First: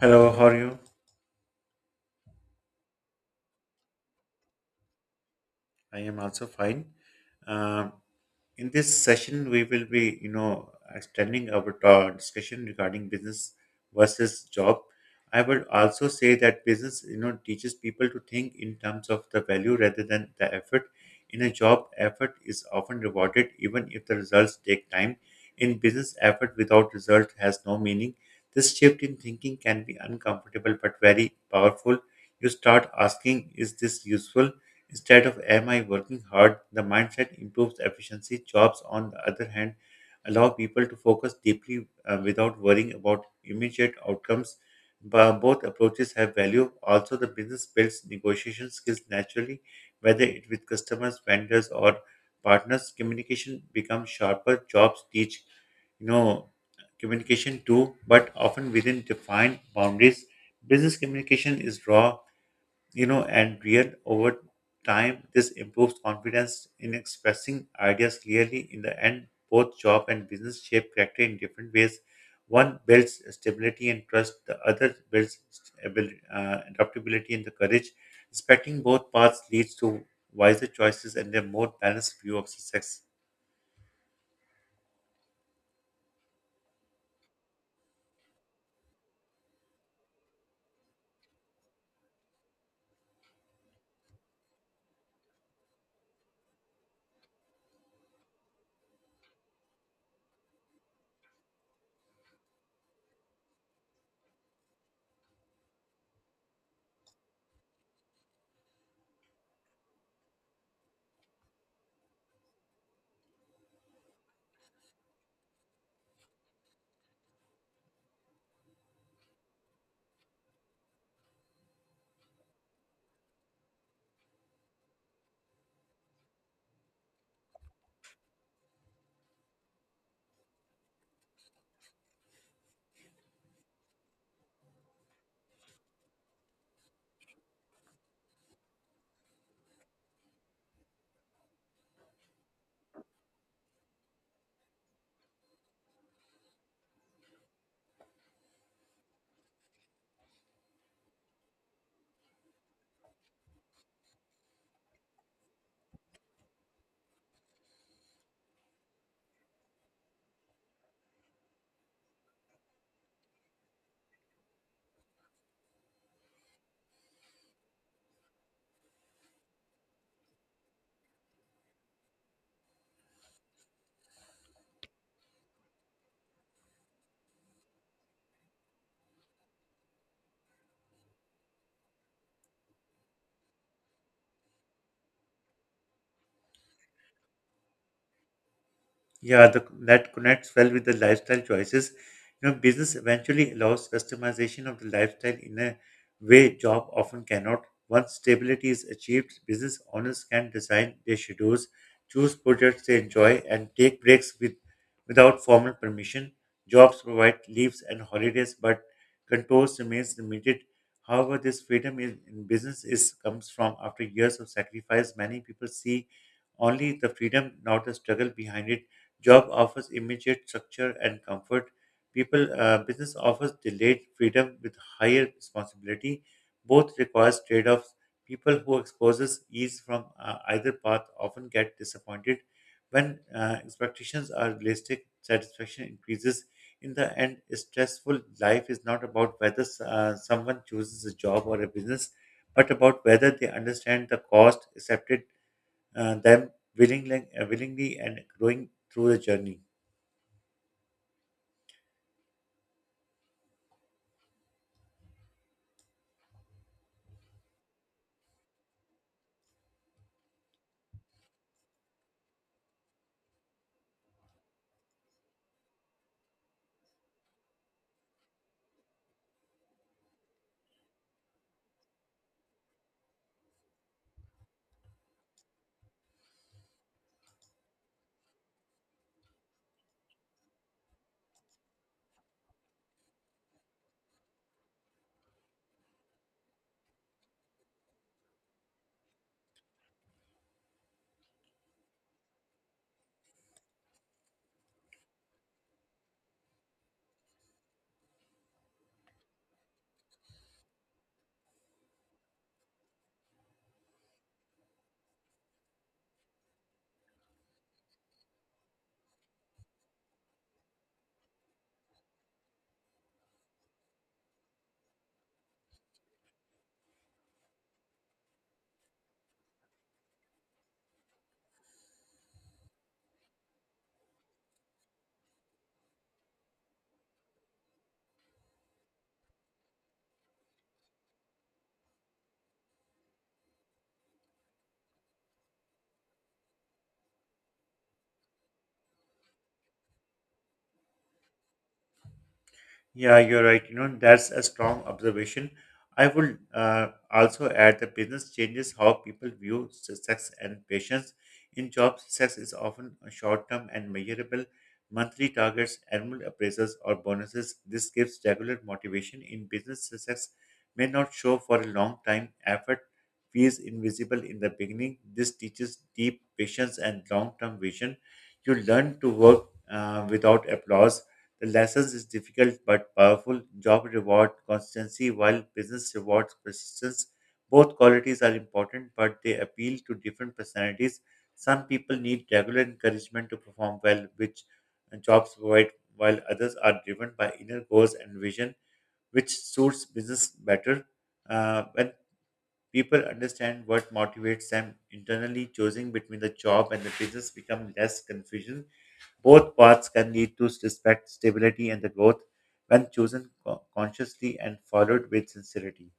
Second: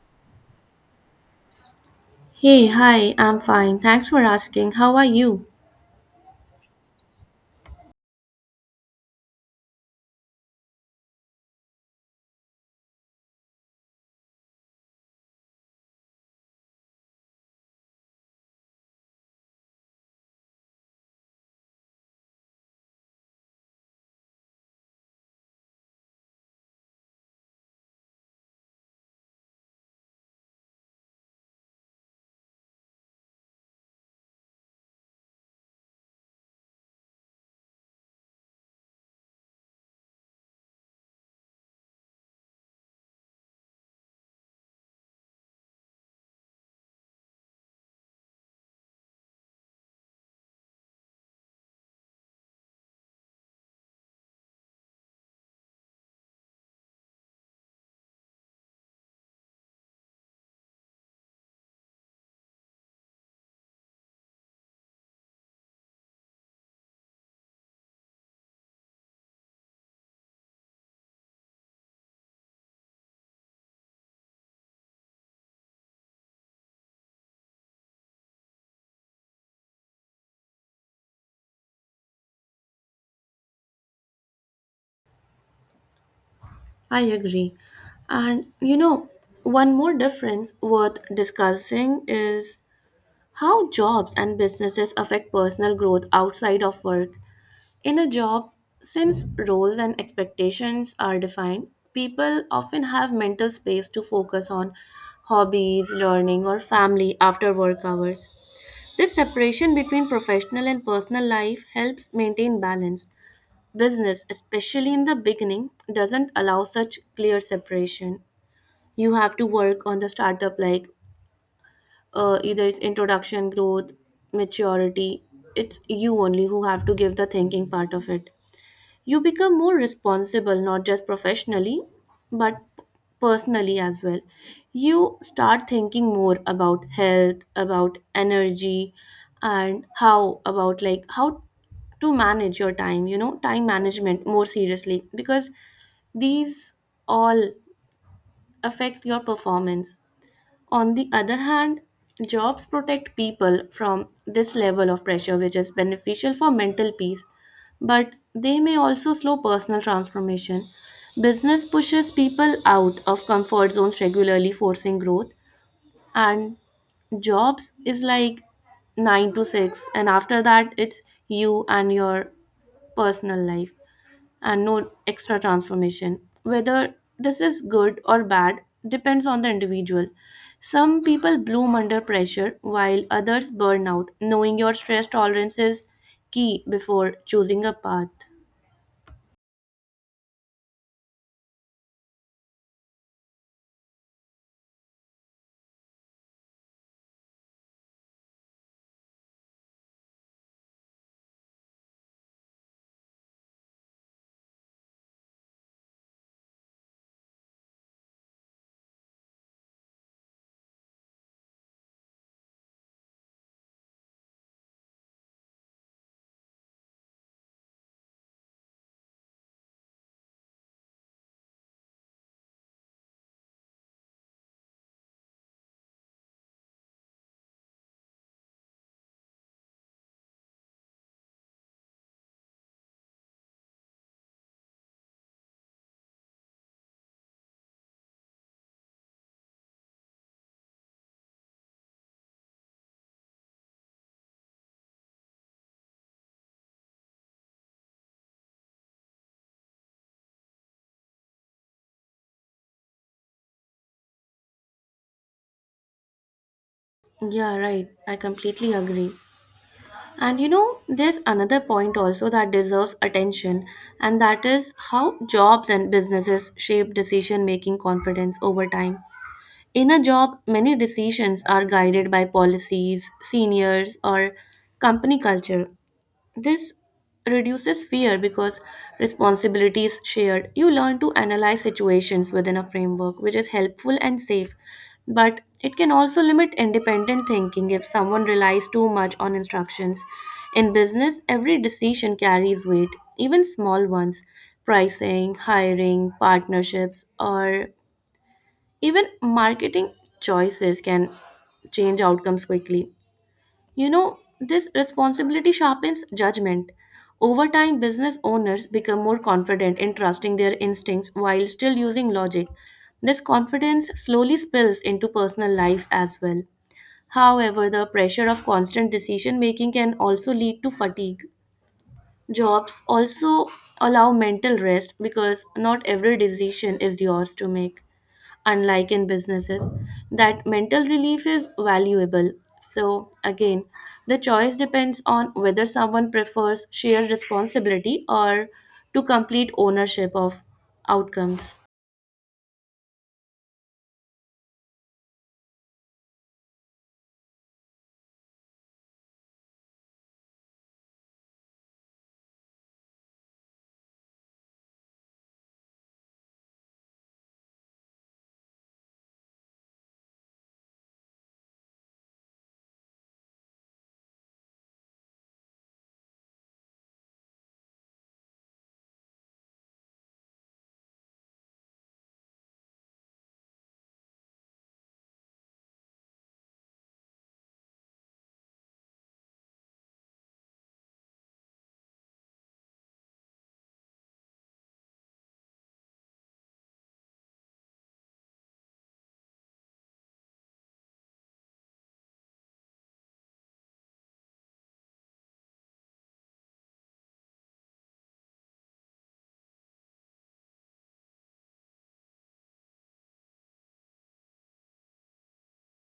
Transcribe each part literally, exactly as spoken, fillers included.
Hello, how are you? Hey, hi, I'm fine. Thanks for asking. How are you? I am also fine. Um, in this session, we will be, you know, extending our ta- discussion regarding business versus job. I would also say that business, you know, teaches people to think in terms of the value rather than the effort. In a job, effort is often rewarded, even if the results take time. In business, effort without result has no meaning. This shift in thinking can be uncomfortable but very powerful. You start asking, is this useful? Instead of am I working hard, the mindset improves efficiency. Jobs, on the other hand, allow people to focus deeply uh, without worrying about immediate outcomes. But both approaches have value. Also, the business builds negotiation skills naturally, whether it with customers, vendors, or partners. Communication becomes sharper. Jobs teach, you know, communication too, but often within defined boundaries. Business communication is raw, you know, and real over time. This improves confidence in expressing ideas clearly. In the end, both job and business shape character in different ways. One builds stability and trust, the other builds stabil- uh, adaptability and the courage. Respecting both paths leads to wiser choices and a more balanced view of success. I agree. And you know, One more difference worth discussing is how jobs and businesses affect personal growth outside of work. In a job, since roles and expectations are defined, people often have mental space to focus on hobbies, learning, or family after work hours. This separation between professional and personal life helps maintain balance. Business, especially in the beginning, doesn't allow such clear separation. You have to work on the startup like uh, either its introduction, growth, maturity. It's you only who have to give the thinking part of it. You become more responsible, not just professionally, but personally as well. You start thinking more about health, about energy, and how about like how to manage your time, you know, time management more seriously because these all affects your performance. On the other hand, jobs protect people from this level of pressure, which is beneficial for mental peace, but they may also slow personal transformation. Business pushes people out of comfort zones regularly, forcing growth, and jobs is like nine to six, and after that, it's you and your personal life and no extra transformation. Whether this is good or bad depends on the individual. Some people bloom under pressure while others burn out. Knowing your stress tolerance is key before choosing a path. Yeah, the, that connects well with the lifestyle choices. You know, business eventually allows customization of the lifestyle in a way job often cannot. Once stability is achieved, business owners can design their schedules, choose projects they enjoy, and take breaks with without formal permission. Jobs provide leaves and holidays, but controls remains limited. However, this freedom in, in business is comes from after years of sacrifice. Many people see only the freedom, not the struggle behind it. Job offers immediate structure and comfort. People uh, Business offers delayed freedom with higher responsibility. Both requires trade-offs. People who exposes ease from uh, either path often get disappointed. When uh, expectations are realistic, satisfaction increases. In the end, a stressful life is not about whether uh, someone chooses a job or a business, but about whether they understand the cost, accept it, uh, them willingly, uh, willingly and growing through the journey. Yeah, right. I completely agree. And you know, there's another point also that deserves attention, and that is how jobs and businesses shape decision making confidence over time. In a job, many decisions are guided by policies, seniors, or company culture. This reduces fear because responsibility is shared. You learn to analyze situations within a framework, which is helpful and safe. But it can also limit independent thinking if someone relies too much on instructions. In business, every decision carries weight, even small ones pricing, hiring, partnerships, or even marketing choices can change outcomes quickly. You know, this responsibility sharpens judgment. Over time, business owners become more confident in trusting their instincts while still using logic. This confidence slowly spills into personal life as well. However, the pressure of constant decision making can also lead to fatigue. Jobs also allow mental rest because not every decision is yours to make. Unlike in businesses, that mental relief is valuable. So, again, the choice depends on whether someone prefers shared responsibility or to complete ownership of outcomes. Yeah, you're right. You know, that's a strong observation. I would uh, also add that business changes how people view success and patience. In jobs, success is often short term and measurable. Monthly targets, annual appraisals, or bonuses. This gives regular motivation. In business, success may not show for a long time. Effort feels invisible in the beginning. This teaches deep patience and long term vision. You learn to work uh, without applause. The lessons is difficult but powerful. Job reward constancy while business rewards persistence. Both qualities are important, but they appeal to different personalities. Some people need regular encouragement to perform well, which jobs provide, while others are driven by inner goals and vision, which suits business better. Uh, when people understand what motivates them internally, choosing between the job and the business become less confusion. Both paths can lead to respect, stability, and the growth when chosen co- consciously and followed with sincerity.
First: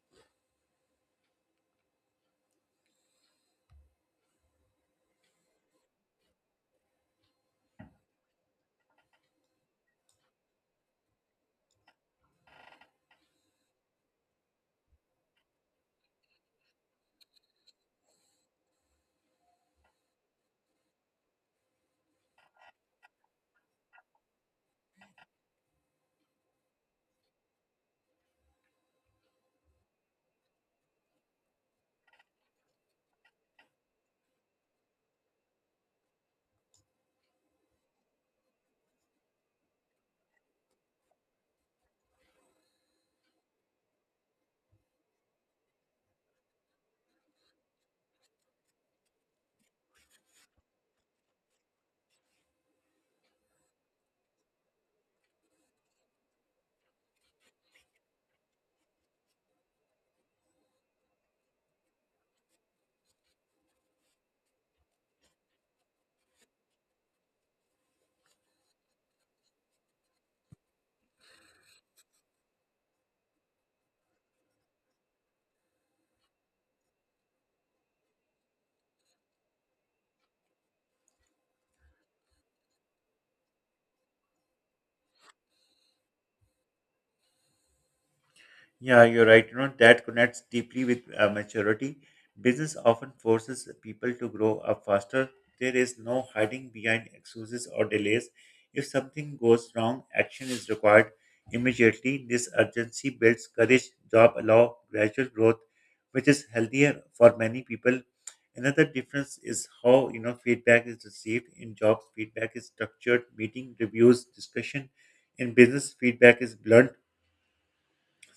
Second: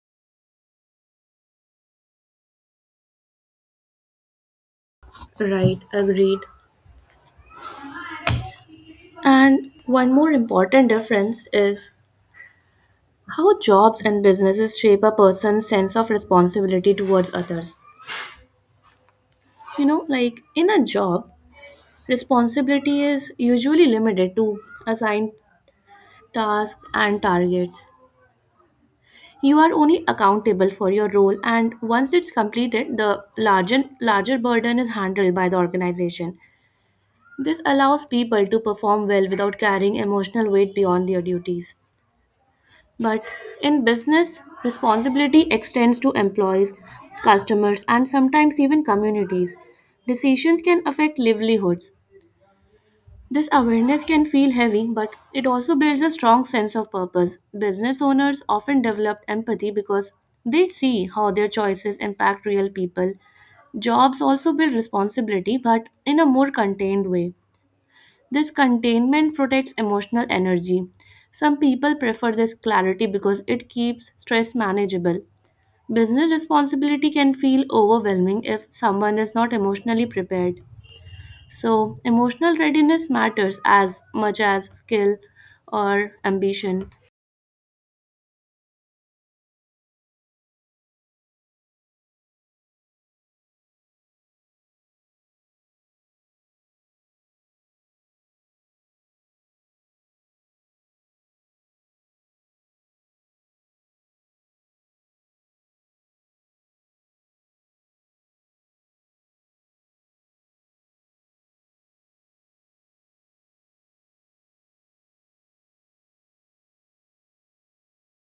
Right, agreed. And one more important difference is how jobs and businesses shape a person's sense of responsibility towards others. You know like in a job, responsibility is usually limited to assigned tasks and targets. You are only accountable for your role, and once it's completed, the larger larger burden is handled by the organization. This allows people to perform well without carrying emotional weight beyond their duties. But in business, responsibility extends to employees, customers, and sometimes even communities. Decisions can affect livelihoods. This awareness can feel heavy, but it also builds a strong sense of purpose. Business owners often develop empathy because they see how their choices impact real people. Jobs also build responsibility, but in a more contained way. This containment protects emotional energy. Some people prefer this clarity because it keeps stress manageable. Business responsibility can feel overwhelming if someone is not emotionally prepared. So, emotional readiness matters as much as skill or ambition. Yeah, you're right. You know, that connects deeply with uh, maturity. Business often forces people to grow up faster. There is no hiding behind excuses or delays. If something goes wrong, action is required immediately. This urgency builds courage, job allow gradual growth, which is healthier for many people. Another difference is how you know feedback is received in jobs. Feedback is structured, meeting, reviews, discussion. In business, feedback is blunt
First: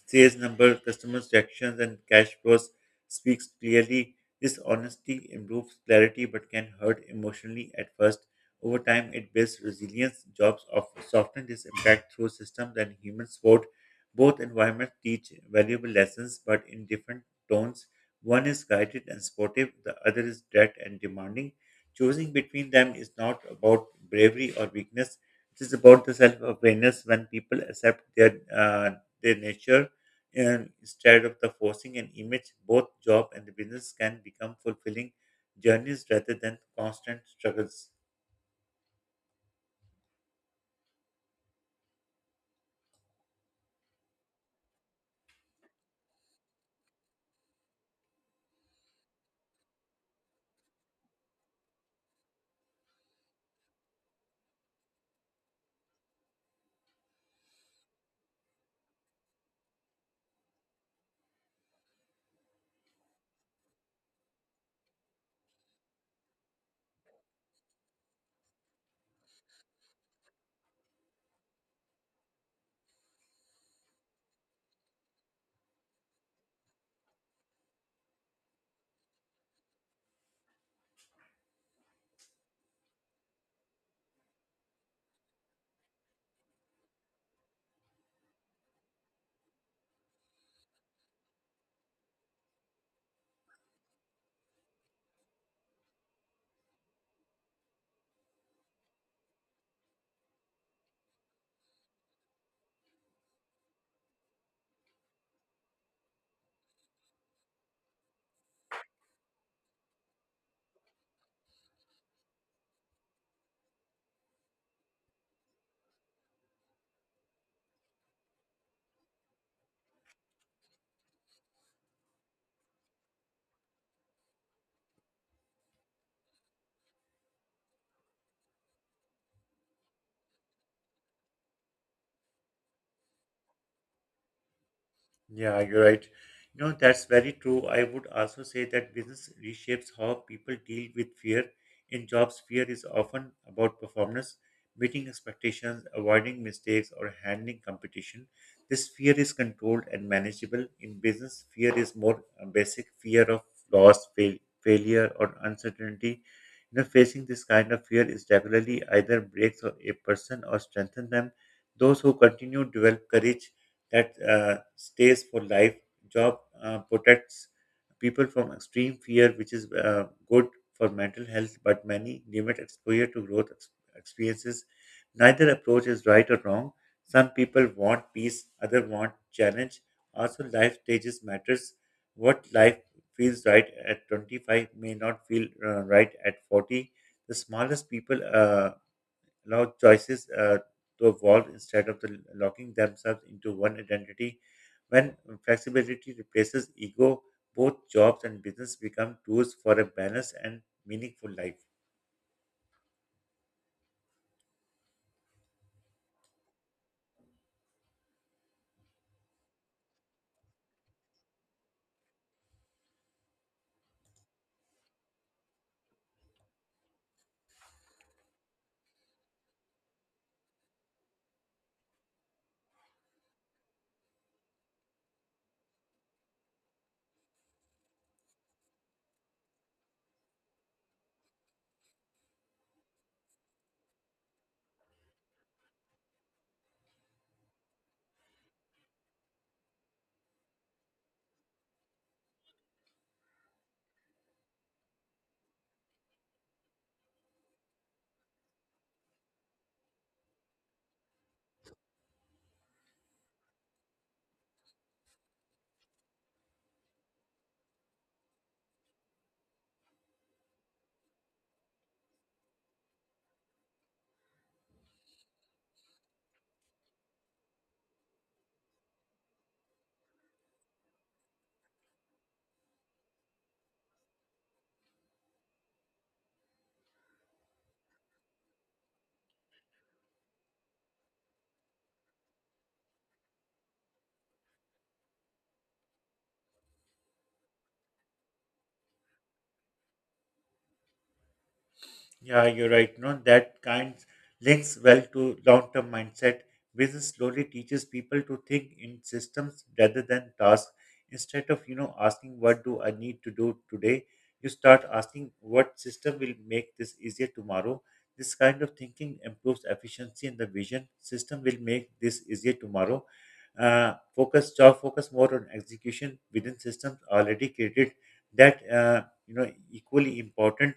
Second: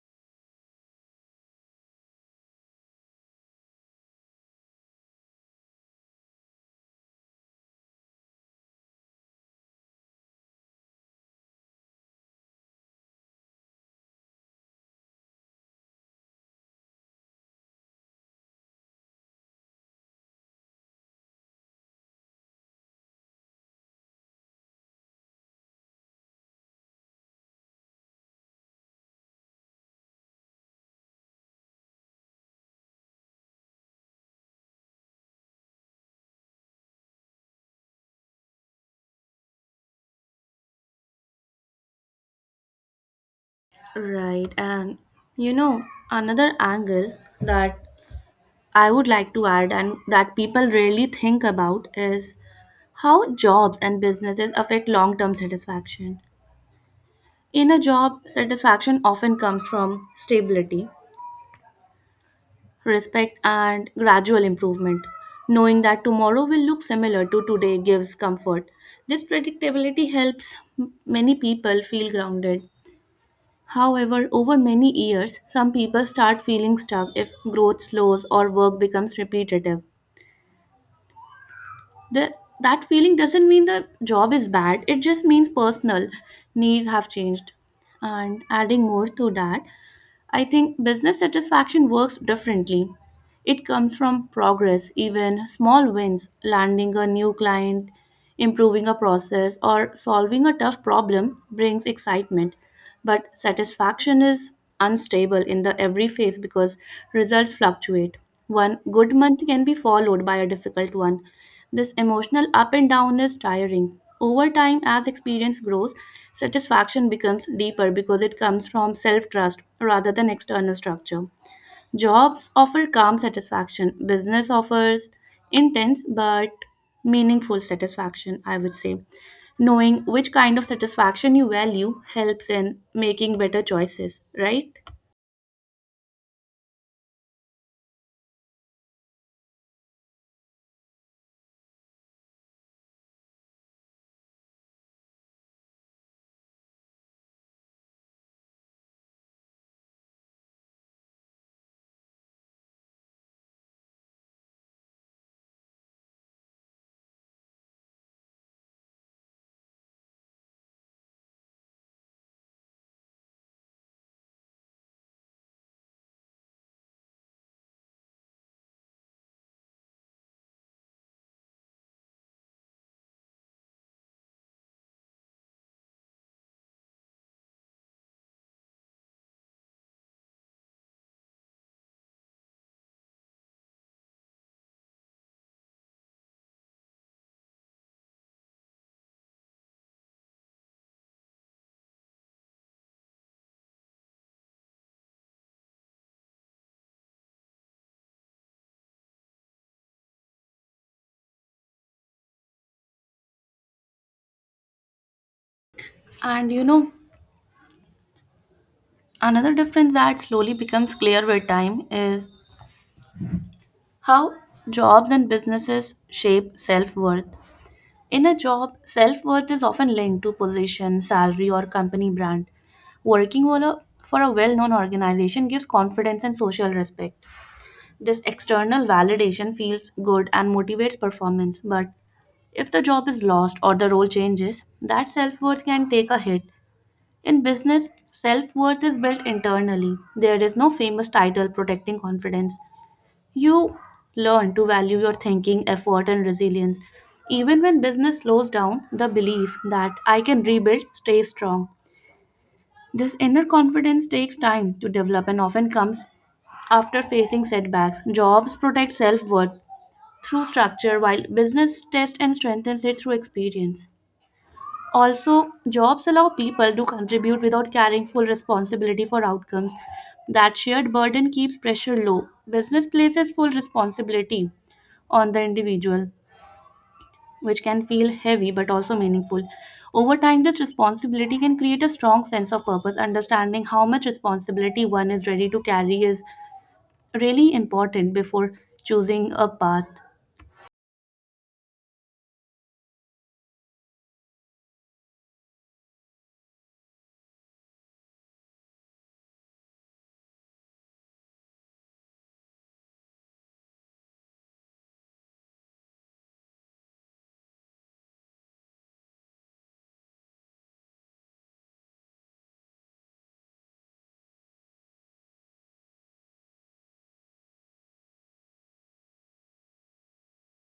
sales number, customers' reactions, and cash flows speaks clearly. This honesty improves clarity but can hurt emotionally at first. Over time, it builds resilience. Jobs of soften this impact through systems and human support. Both environments teach valuable lessons, but in different tones. One is guided and supportive, the other is direct and demanding. Choosing between them is not about bravery or weakness. It is about the self-awareness when people accept their uh, their nature and instead of the forcing an image both job and the business can become fulfilling journeys rather than constant struggles. Right. And you know, Another angle that I would like to add, and that people rarely think about, is how jobs and businesses affect long term satisfaction. In a job, satisfaction often comes from stability, respect, and gradual improvement. Knowing that tomorrow will look similar to today gives comfort. This predictability helps m- many people feel grounded. However, over many years, some people start feeling stuck if growth slows or work becomes repetitive. The, that feeling doesn't mean the job is bad, it just means personal needs have changed. And adding more to that, I think business satisfaction works differently. It comes from progress, even small wins, landing a new client. Improving a process or solving a tough problem brings excitement, but satisfaction is unstable in the every phase because results fluctuate. One good month can be followed by a difficult one. This emotional up and down is tiring. Over time, as experience grows, satisfaction becomes deeper because it comes from self trust rather than external structure. Jobs offer calm satisfaction, business offers intense but meaningful satisfaction, I would say. Knowing which kind of satisfaction you value helps in making better choices, right? Yeah, you're right. You know, that's very true. I would also say that business reshapes how people deal with fear. In jobs, fear is often about performance, meeting expectations, avoiding mistakes, or handling competition. This fear is controlled and manageable. In business, fear is more a basic fear of loss, fail, failure, or uncertainty. You know, facing this kind of fear is regularly either breaks a a person or strengthens them. Those who continue develop courage that uh, stays for life. Job uh, protects people from extreme fear, which is uh, good for mental health, but many limit exposure to growth ex- experiences. Neither approach is right or wrong. Some people want peace, others want challenge. Also, life stages matters. What life feels right at twenty-five may not feel uh, right at forty. The smallest people uh, allow choices uh, to evolve instead of the locking themselves into one identity. When flexibility replaces ego, both jobs and business become tools for a balanced and meaningful life. And you know, Another difference that slowly becomes clear with time is how jobs and businesses shape self worth. In a job, self worth is often linked to position, salary, or company brand. Working for a, for a well known organization gives confidence and social respect. This external validation feels good and motivates performance, but if the job is lost or the role changes, that self worth can take a hit. In business, self worth is built internally. There is no famous title protecting confidence. You learn to value your thinking, effort, and resilience. Even when business slows down, the belief that I can rebuild stays strong. This inner confidence takes time to develop and often comes after facing setbacks. Jobs protect self worth through structure, while business tests and strengthens it through experience. Also, jobs allow people to contribute without carrying full responsibility for outcomes. That shared burden keeps pressure low. Business places full responsibility on the individual, which can feel heavy but also meaningful. Over time, this responsibility can create a strong sense of purpose. Understanding how much responsibility one is ready to carry is really important before choosing a path. Yeah, you're right. No, that kind links well to long-term mindset. Business slowly teaches people to think in systems rather than tasks. Instead of, you know, asking what do I need to do today, you start asking what system will make this easier tomorrow. This kind of thinking improves efficiency and the vision. System will make this easier tomorrow. Uh, focus, job focus more on execution within systems already created. That uh, you know equally important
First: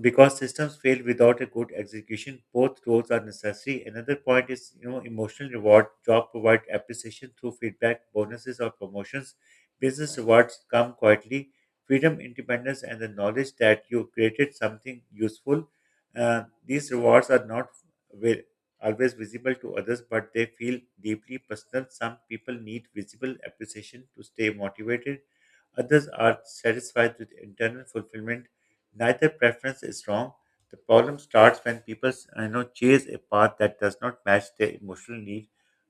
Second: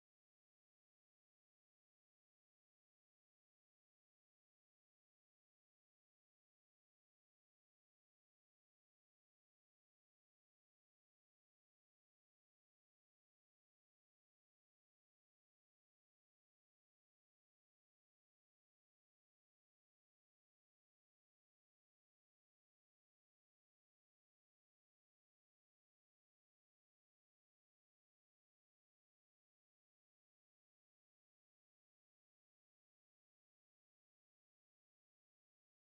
because systems fail without a good execution. Both roles are necessary. Another point is, you know, emotional reward job provide appreciation through feedback bonuses or promotions. Business rewards come quietly freedom independence and the knowledge that you created something useful. Uh, these rewards are not wi- always visible to others but they feel deeply personal. Some people need visible appreciation to stay motivated, others are satisfied with internal fulfillment. Neither preference is wrong. The problem starts when people, you know, chase a path that does not match their emotional need,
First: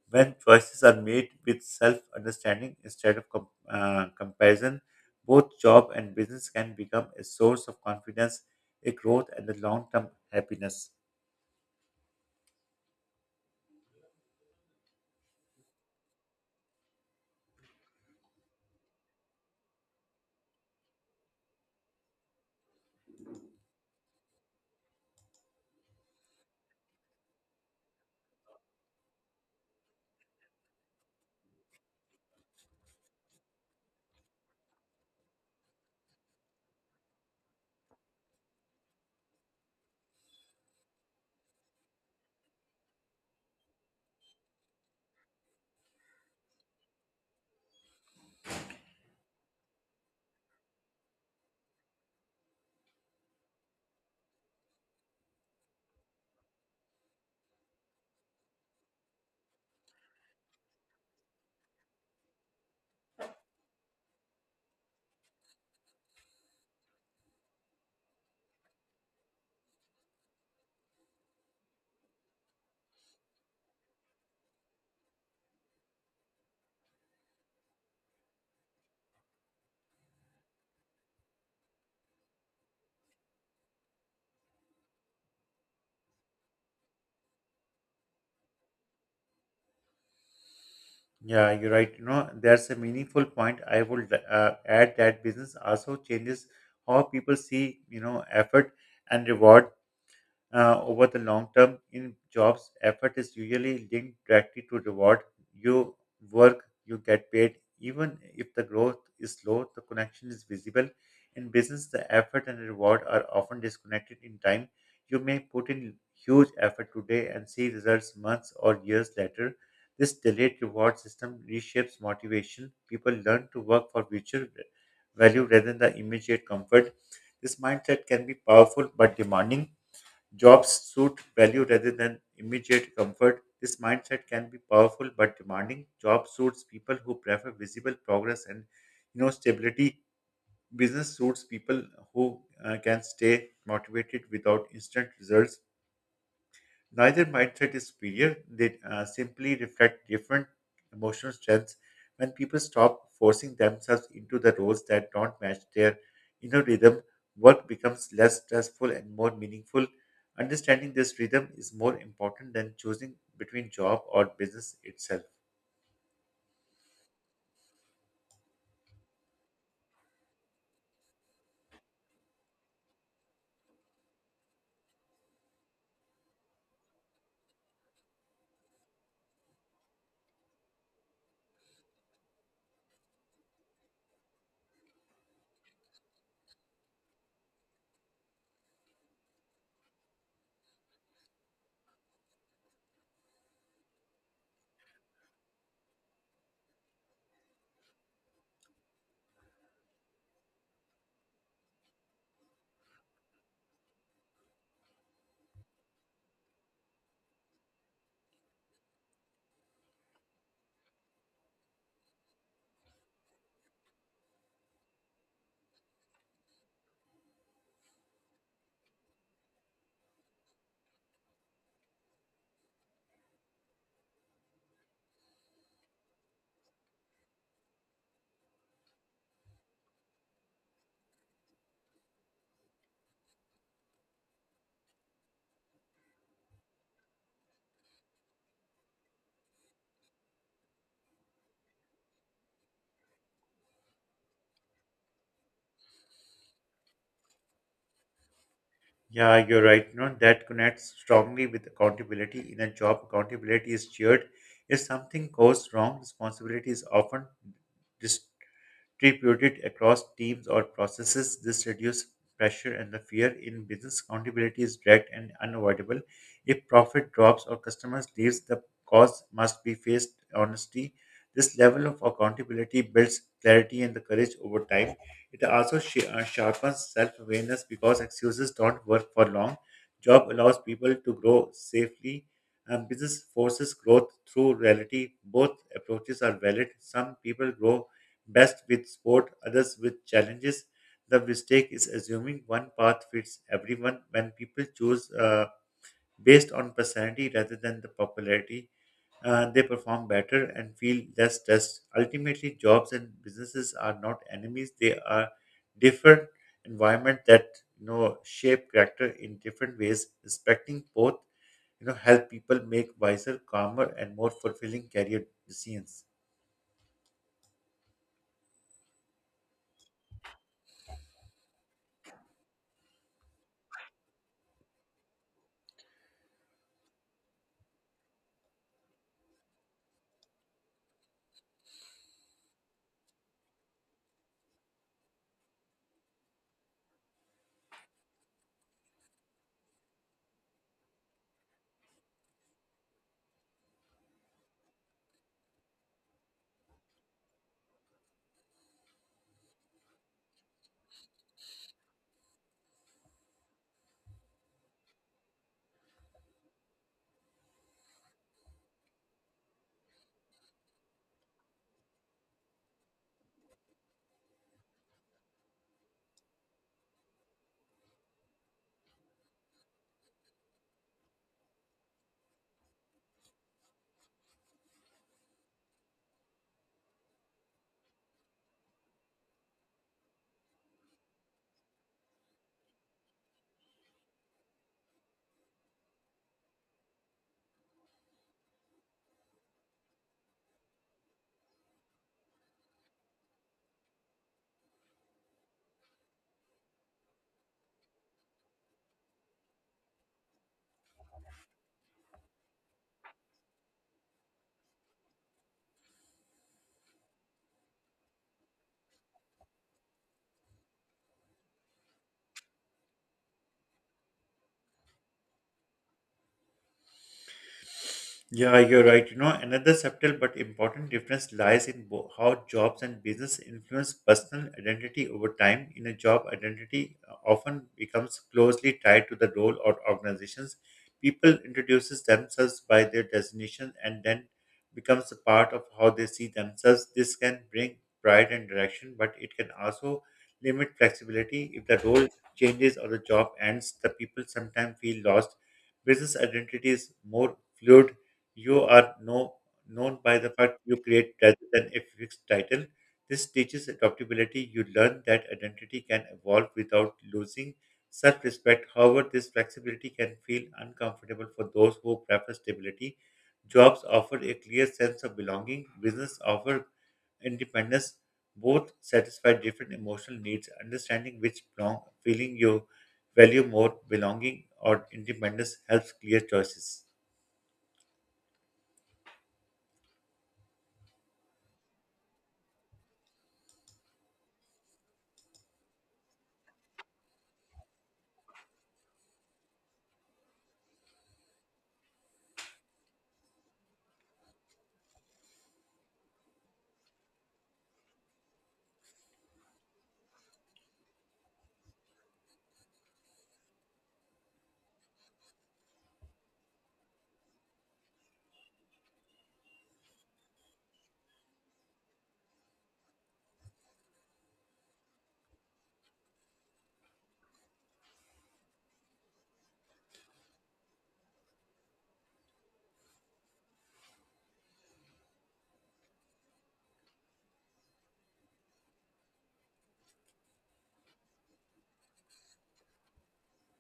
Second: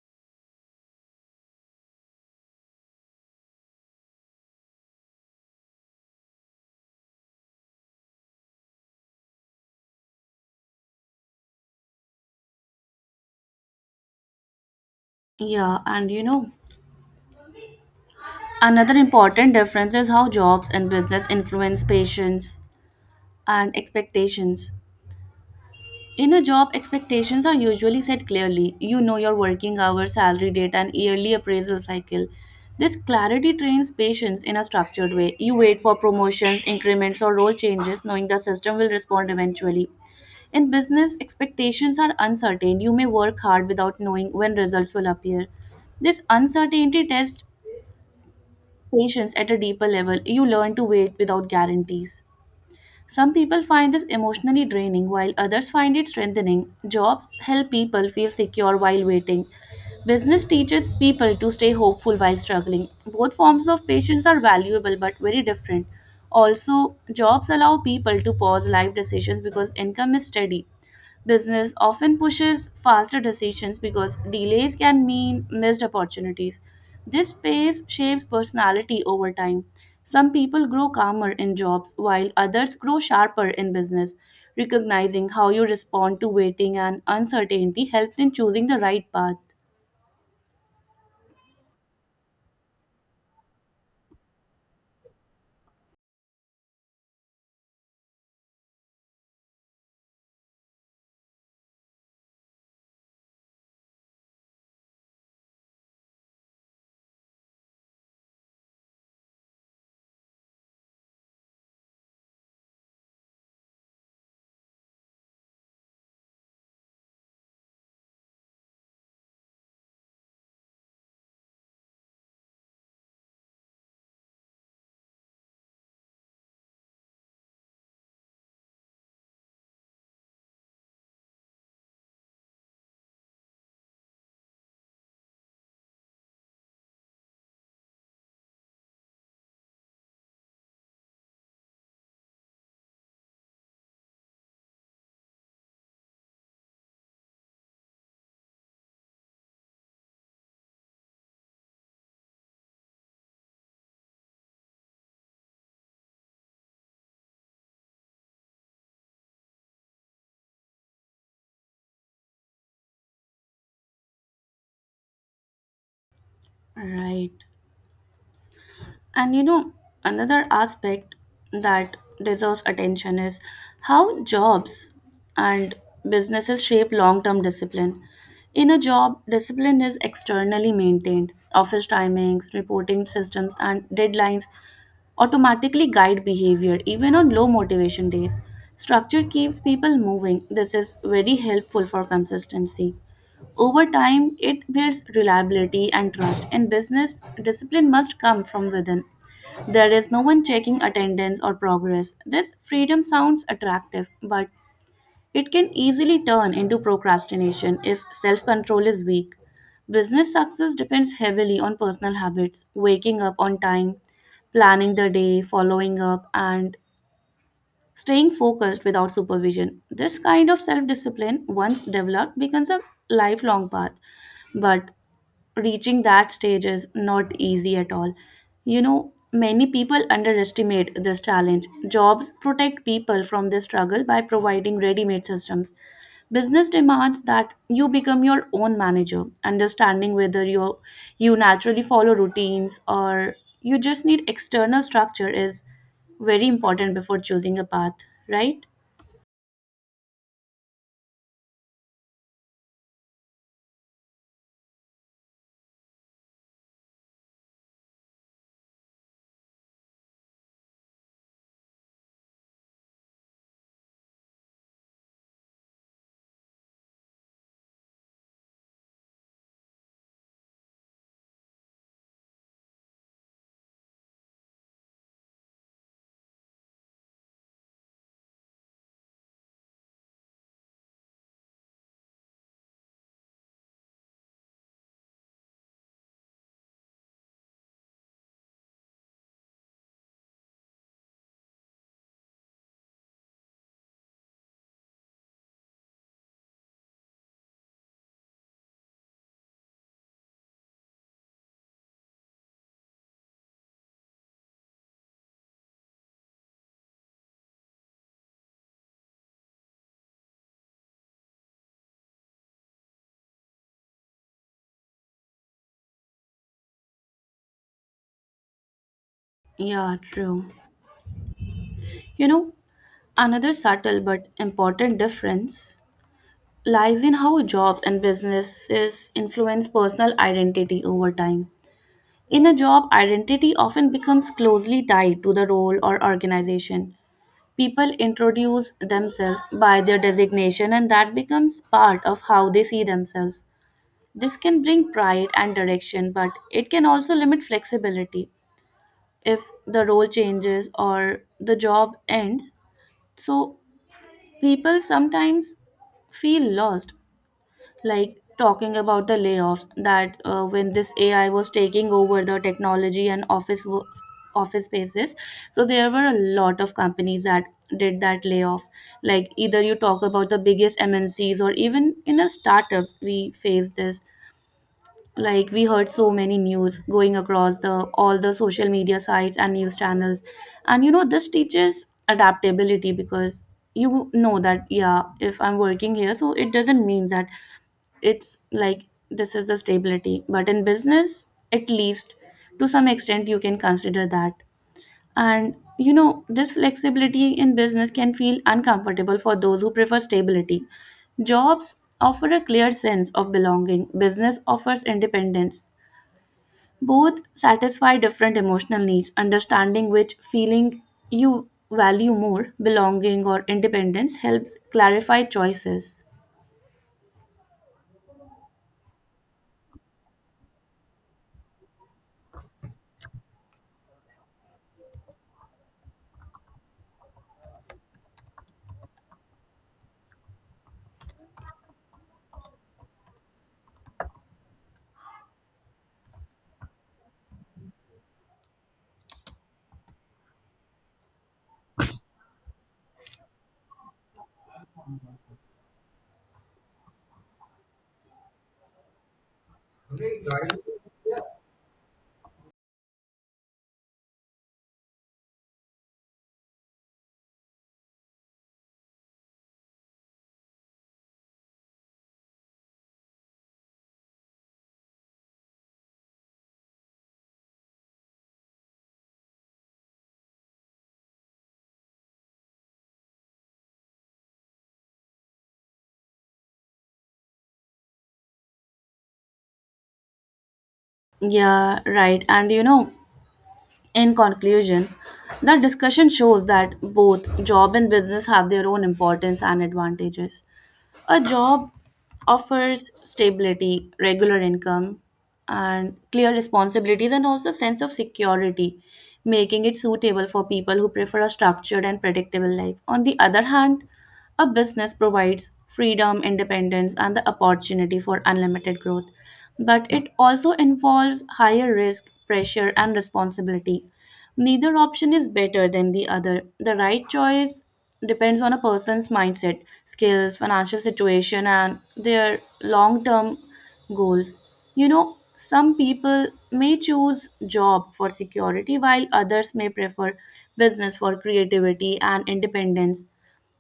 when choices are made with self understanding instead of com- uh, comparison. Both job and business can become a source of confidence, a growth, and a long term happiness. Yeah, and you know, another important difference is how jobs and business influence patients and expectations. In a job, expectations are usually set clearly. You know your working hours, salary date, and yearly appraisal cycle. This clarity trains patience in a structured way. You wait for promotions, increments, or role changes, knowing the system will respond eventually. In business, expectations are uncertain. You may work hard without knowing when results will appear. This uncertainty tests patience at a deeper level. You learn to wait without guarantees. Some people find this emotionally draining, while others find it strengthening. Jobs help people feel secure while waiting. Business teaches people to stay hopeful while struggling. Both forms of patience are valuable but very different. Also, jobs allow people to pause life decisions because income is steady. Business often pushes faster decisions because delays can mean missed opportunities. This pace shapes personality over time. Some people grow calmer in jobs while others grow sharper in business. Recognizing how you respond to waiting and uncertainty helps in choosing the right path. Yeah, you're right. You know, there's a meaningful point. I would uh, add that business also changes how people see, you know, effort and reward uh, over the long term in jobs, effort is usually linked directly to reward. You work, you get paid. Even if the growth is slow, the connection is visible. In business, the effort and reward are often disconnected in time. You may put in huge effort today and see results months or years later. This delayed reward system reshapes motivation. People learn to work for future value rather than the immediate comfort. This mindset can be powerful but demanding. Jobs suit value rather than immediate comfort. This mindset can be powerful but demanding. Job suits people who prefer visible progress and, you know, stability. Business suits people who uh, can stay motivated without instant results. Neither mindset is superior, they uh, simply reflect different emotional strengths. When people stop forcing themselves into the roles that don't match their inner rhythm, work becomes less stressful and more meaningful. Understanding this rhythm is more important than choosing between job or business itself. Right. And you know, Another aspect that deserves attention is how jobs and businesses shape long term discipline. In a job, discipline is externally maintained. Office timings, reporting systems, and deadlines automatically guide behavior even on low motivation days. Structure keeps people moving. This is very helpful for consistency. Over time, it builds reliability and trust, and business discipline must come from within. There is no one checking attendance or progress. This freedom sounds attractive, but it can easily turn into procrastination if self control is weak. Business success depends heavily on personal habits, waking up on time, planning the day, following up, and staying focused without supervision. This kind of self discipline, once developed, becomes a lifelong path. But reaching that stage is not easy at all. You know, many people underestimate this challenge. Jobs protect people from this struggle by providing ready made systems. Business demands that you become your own manager. Understanding whether you you naturally follow routines or you just need external structure is very important before choosing a path, right? Yeah, you're right. You know, that connects strongly with accountability. In a job, accountability is shared. If something goes wrong, responsibility is often distribute it across teams or processes. This reduces pressure and the fear in business. Accountability is direct and unavoidable. If profit drops or customers leaves, the cause must be faced honestly. This level of accountability builds clarity and the courage over time. It also sh- uh, sharpens self-awareness because excuses don't work for long. Job allows people to grow safely and business forces growth through reality. Both approaches are valid. Some people grow best with sport, others with challenges. The mistake is assuming one path fits everyone when people choose uh, based on personality rather than the popularity. Uh, they perform better and feel less stressed. Ultimately, jobs and businesses are not enemies; they are different environment that, you know, shape character in different ways. Respecting both, you know, help people make wiser, calmer, and more fulfilling career decisions. Yeah, true. You know, Another subtle but important difference lies in how jobs and businesses influence personal identity over time. In a job, identity often becomes closely tied to the role or organization. People introduce themselves by their designation, and that becomes part of how they see themselves. This can bring pride and direction, but it can also limit flexibility if the role changes or the job ends. So, people sometimes feel lost like talking about the layoffs that uh, when this AI was taking over the technology and office wo- office spaces. So there were a lot of companies that did that layoff, like either you talk about the biggest M N Cs or even in the startups we face this. Like, we heard so many news going across the all the social media sites and news channels. And you know this teaches adaptability, because you know that yeah, if I'm working here, so it doesn't mean that it's like this is the stability, but in business at least to some extent you can consider that. And you know this flexibility in business can feel uncomfortable for those who prefer stability. Jobs offer a clear sense of belonging, business offers independence. Both satisfy different emotional needs. Understanding which feeling you value more, belonging or independence, helps clarify choices. Yeah, you're right. You know, another subtle but important difference lies in bo- how jobs and business influence personal identity over time. In a job, identity uh, often becomes closely tied to the role or organizations. People introduces themselves by their designation and then becomes a part of how they see themselves. This can bring pride and direction, but it can also limit flexibility. If the role changes or the job ends, the people sometimes feel lost. Business identity is more fluid. You are no, known by the fact you create rather than a fixed title. This teaches adaptability. You learn that identity can evolve without losing self respect. However, this flexibility can feel uncomfortable for those who prefer stability. Jobs offer a clear sense of belonging, business offer independence. Both satisfy different emotional needs. Understanding which belong, feeling you value more, belonging or independence, helps clear choices. Yeah, right. And you know, in conclusion, the discussion shows that both job and business have their own importance and advantages. A job offers stability, regular income, and clear responsibilities, and also a sense of security, making it suitable for people who prefer a structured and predictable life. On the other hand, a business provides freedom, independence, and the opportunity for unlimited growth, but it also involves higher risk, pressure, and responsibility. Neither option is better than the other. The right choice depends on a person's mindset, skills, financial situation, and their long term goals. You know, some people may choose job for security while others may prefer business for creativity and independence,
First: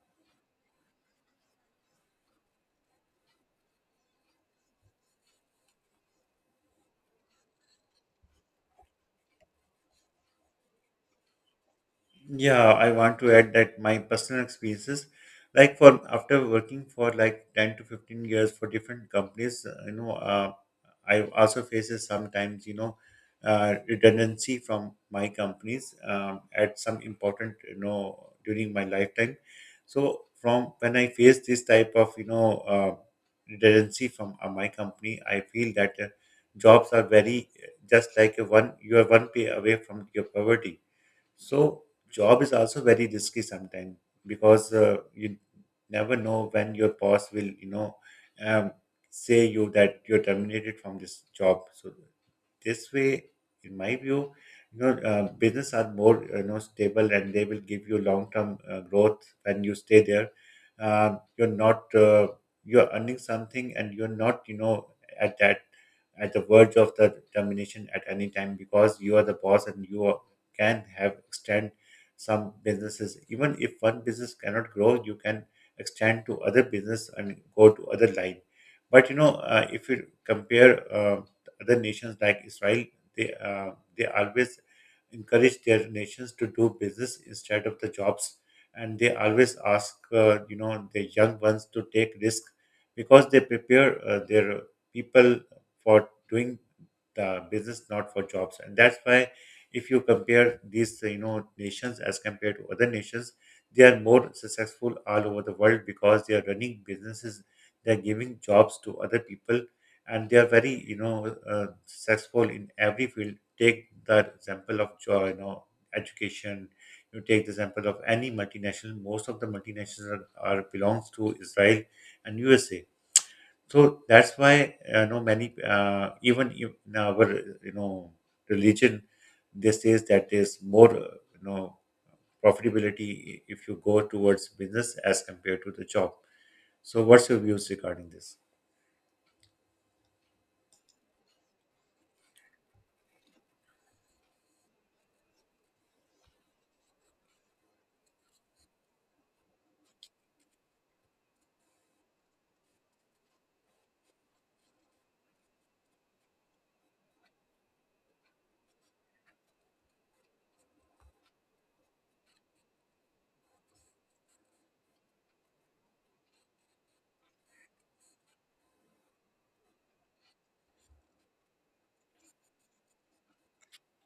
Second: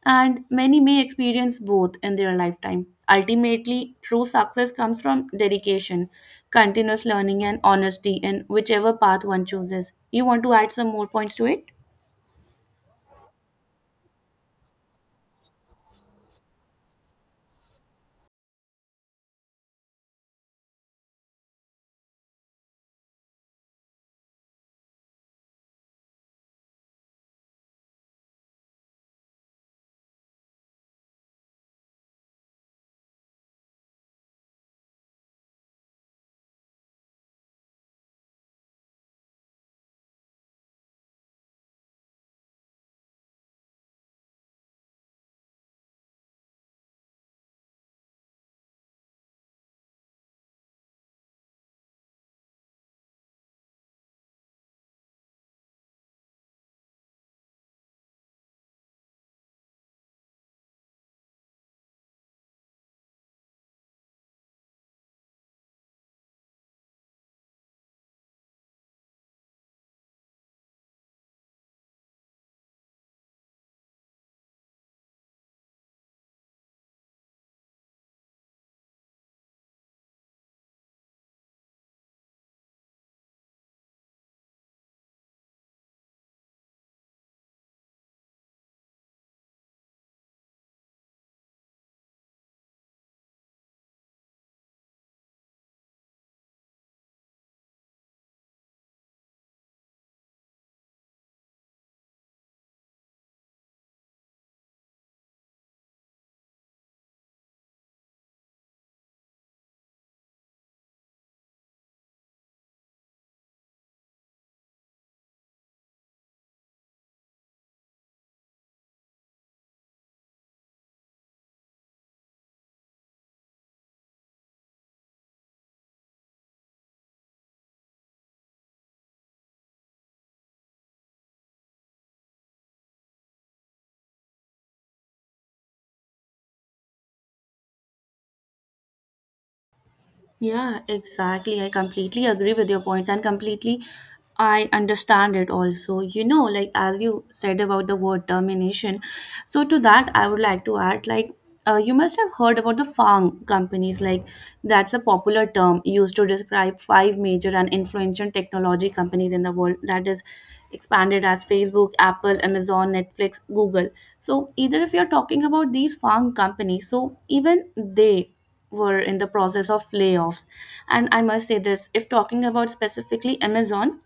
and many may experience both in their lifetime. Ultimately, true success comes from dedication, continuous learning, and honesty in whichever path one chooses. You want to add some more points to it? Yeah, I want to add that my personal experiences, like for after working for like ten to fifteen years for different companies, uh, you know, uh, I also faces sometimes, you know, uh, redundancy from my companies um, at some important, you know, during my lifetime. So from when I face this type of, you know, uh, redundancy from uh, my company, I feel that uh, jobs are very uh, just like a one, you are one pay away from your poverty. So job is also very risky sometimes because uh, you never know when your boss will, you know, um, say you that you're terminated from this job. So this way, in my view, you know, uh, business are more uh, you know stable and they will give you long term uh, growth when you stay there. Um you're not uh, you're earning something and you're not, you know, at that at the verge of the termination at any time because you are the boss and you are, can have extend some businesses. Even if one business cannot grow you can extend to other business and go to other line. But you know uh, if you compare uh, other nations like Israel, they uh, they always encourage their nations to do business instead of the jobs, and they always ask uh, you know the young ones to take risk because they prepare uh, their people for doing the business not for jobs, and that's why if you compare these uh, you know nations as compared to other nations they are more successful all over the world because they are running businesses. They're giving jobs to other people and they are very, you know, uh, successful in every field. Take the example of jo- you know education. You take the example of any multinational. Most of the multinationals are, are belongs to Israel and U S A. So that's why, uh, you know many uh, even if in our, you know, religion they says that there's more, uh, you know, profitability i- if you go towards business as compared to the job. So what's your views regarding this? Yeah, exactly. I completely agree with your points and completely I understand it also. You know, like as you said about the word termination. So to that I would like to add like uh, you must have heard about the FANG companies, like that's a popular term used to describe five major and influential technology companies in the world, that is expanded as Facebook, Apple, Amazon, Netflix, Google. So, either if you're talking about these FANG companies, so even they were in the process of layoffs. And I must say this, if talking about specifically Amazon,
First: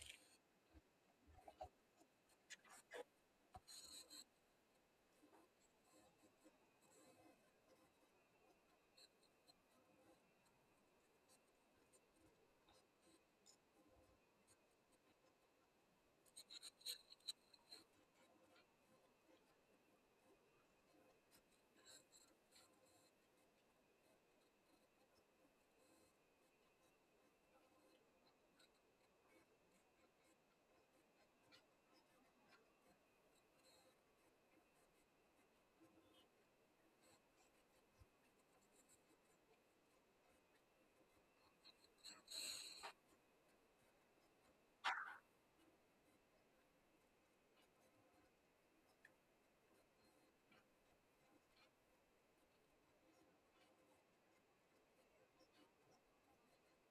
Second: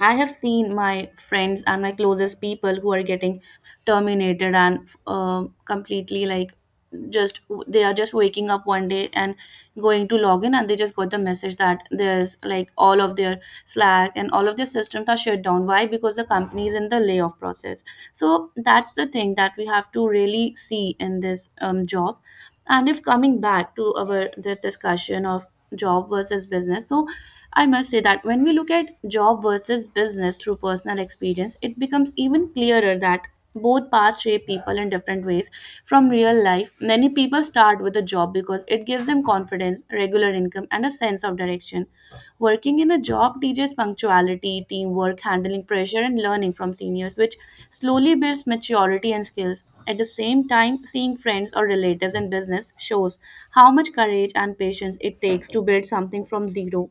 I have seen my friends and my closest people who are getting terminated and uh, completely like just they are just waking up one day and going to log in, and they just got the message that there's like all of their Slack and all of their systems are shut down. Why? Because the company is in the layoff process. So that's the thing that we have to really see in this um, job. And if coming back to our this discussion of job versus business, so I must say that when we look at job versus business through personal experience, it becomes even clearer that both paths shape people in different ways. From real life, many people start with a job because it gives them confidence, regular income, and a sense of direction. Working in a job teaches punctuality, teamwork, handling pressure, and learning from seniors, which slowly builds maturity and skills. At the same time, seeing friends or relatives in business shows how much courage and patience it takes to build something from zero.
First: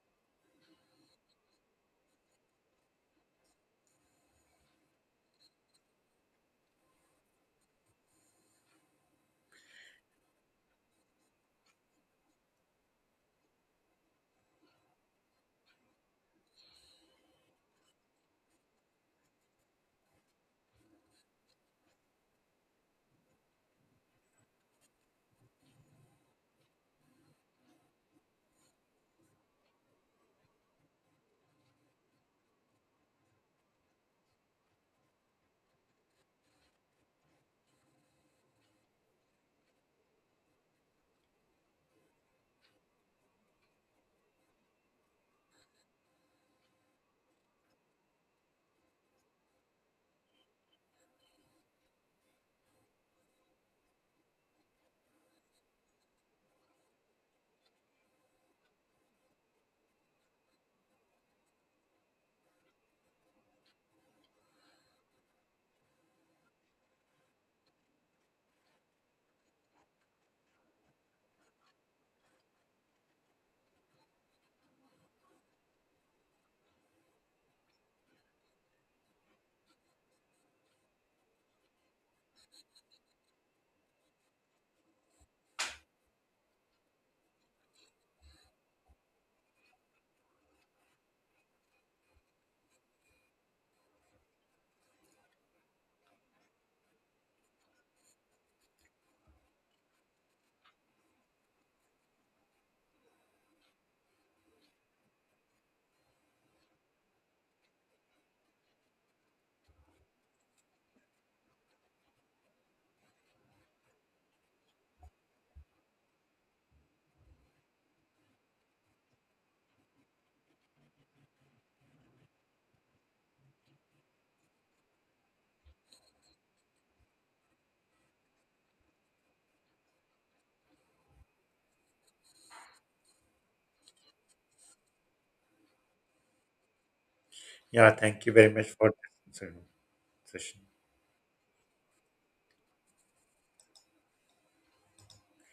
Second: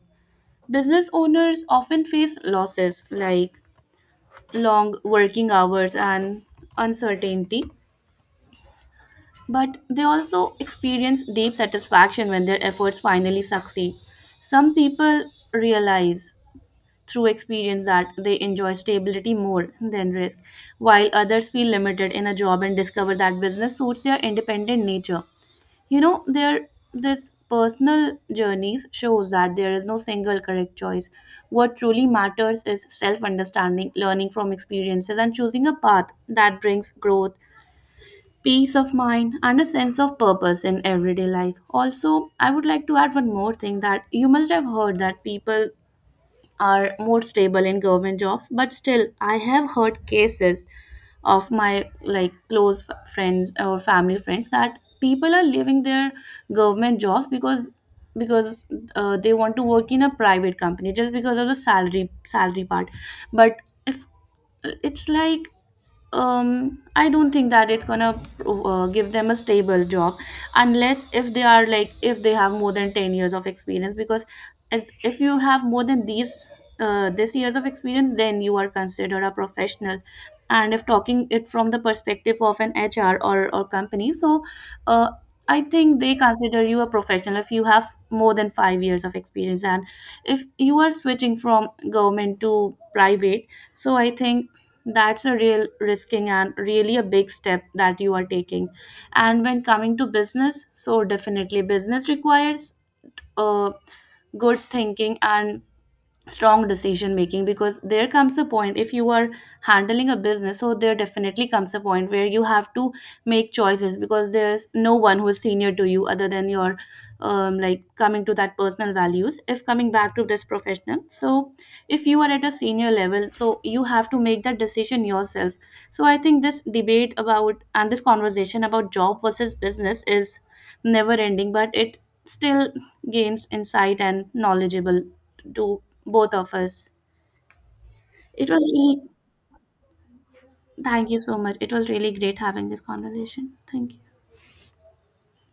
Business owners often face losses like long working hours and uncertainty, but they also experience deep satisfaction when their efforts finally succeed. Some people realize through experience that they enjoy stability more than risk, while others feel limited in a job and discover that business suits their independent nature. You know, there, this personal journeys shows that there is no single correct choice. What truly matters is self understanding, learning from experiences, and choosing a path that brings growth, peace of mind, and a sense of purpose in everyday life. Also, I would like to add one more thing that you must have heard, that people are more stable in government jobs, but still I have heard cases of my like close f- friends or family friends that people are leaving their government jobs because because uh, they want to work in a private company just because of the salary salary part. But if it's like um I don't think that it's gonna uh, give them a stable job, unless if they are like if they have more than ten years of experience. Because if if you have more than these uh, this years of experience, then you are considered a professional. And if talking it from the perspective of an H R or, or company, so uh, I think they consider you a professional if you have more than five years of experience. And if you are switching from government to private, so I think that's a real risking and really a big step that you are taking. And when coming to business, so definitely business requires uh, good thinking and strong decision making, because there comes a point, if you are handling a business, so there definitely comes a point where you have to make choices because there's no one who is senior to you other than your um, like coming to that personal values, if coming back to this professional. So if you are at a senior level, so you have to make that decision yourself. So I think this debate about and this conversation about job versus business is never ending, but it still gains insight and knowledgeable to both of us. Yeah, thank you It very was much for really this. Taşın. thank you so much, it was really great having this conversation, thank you.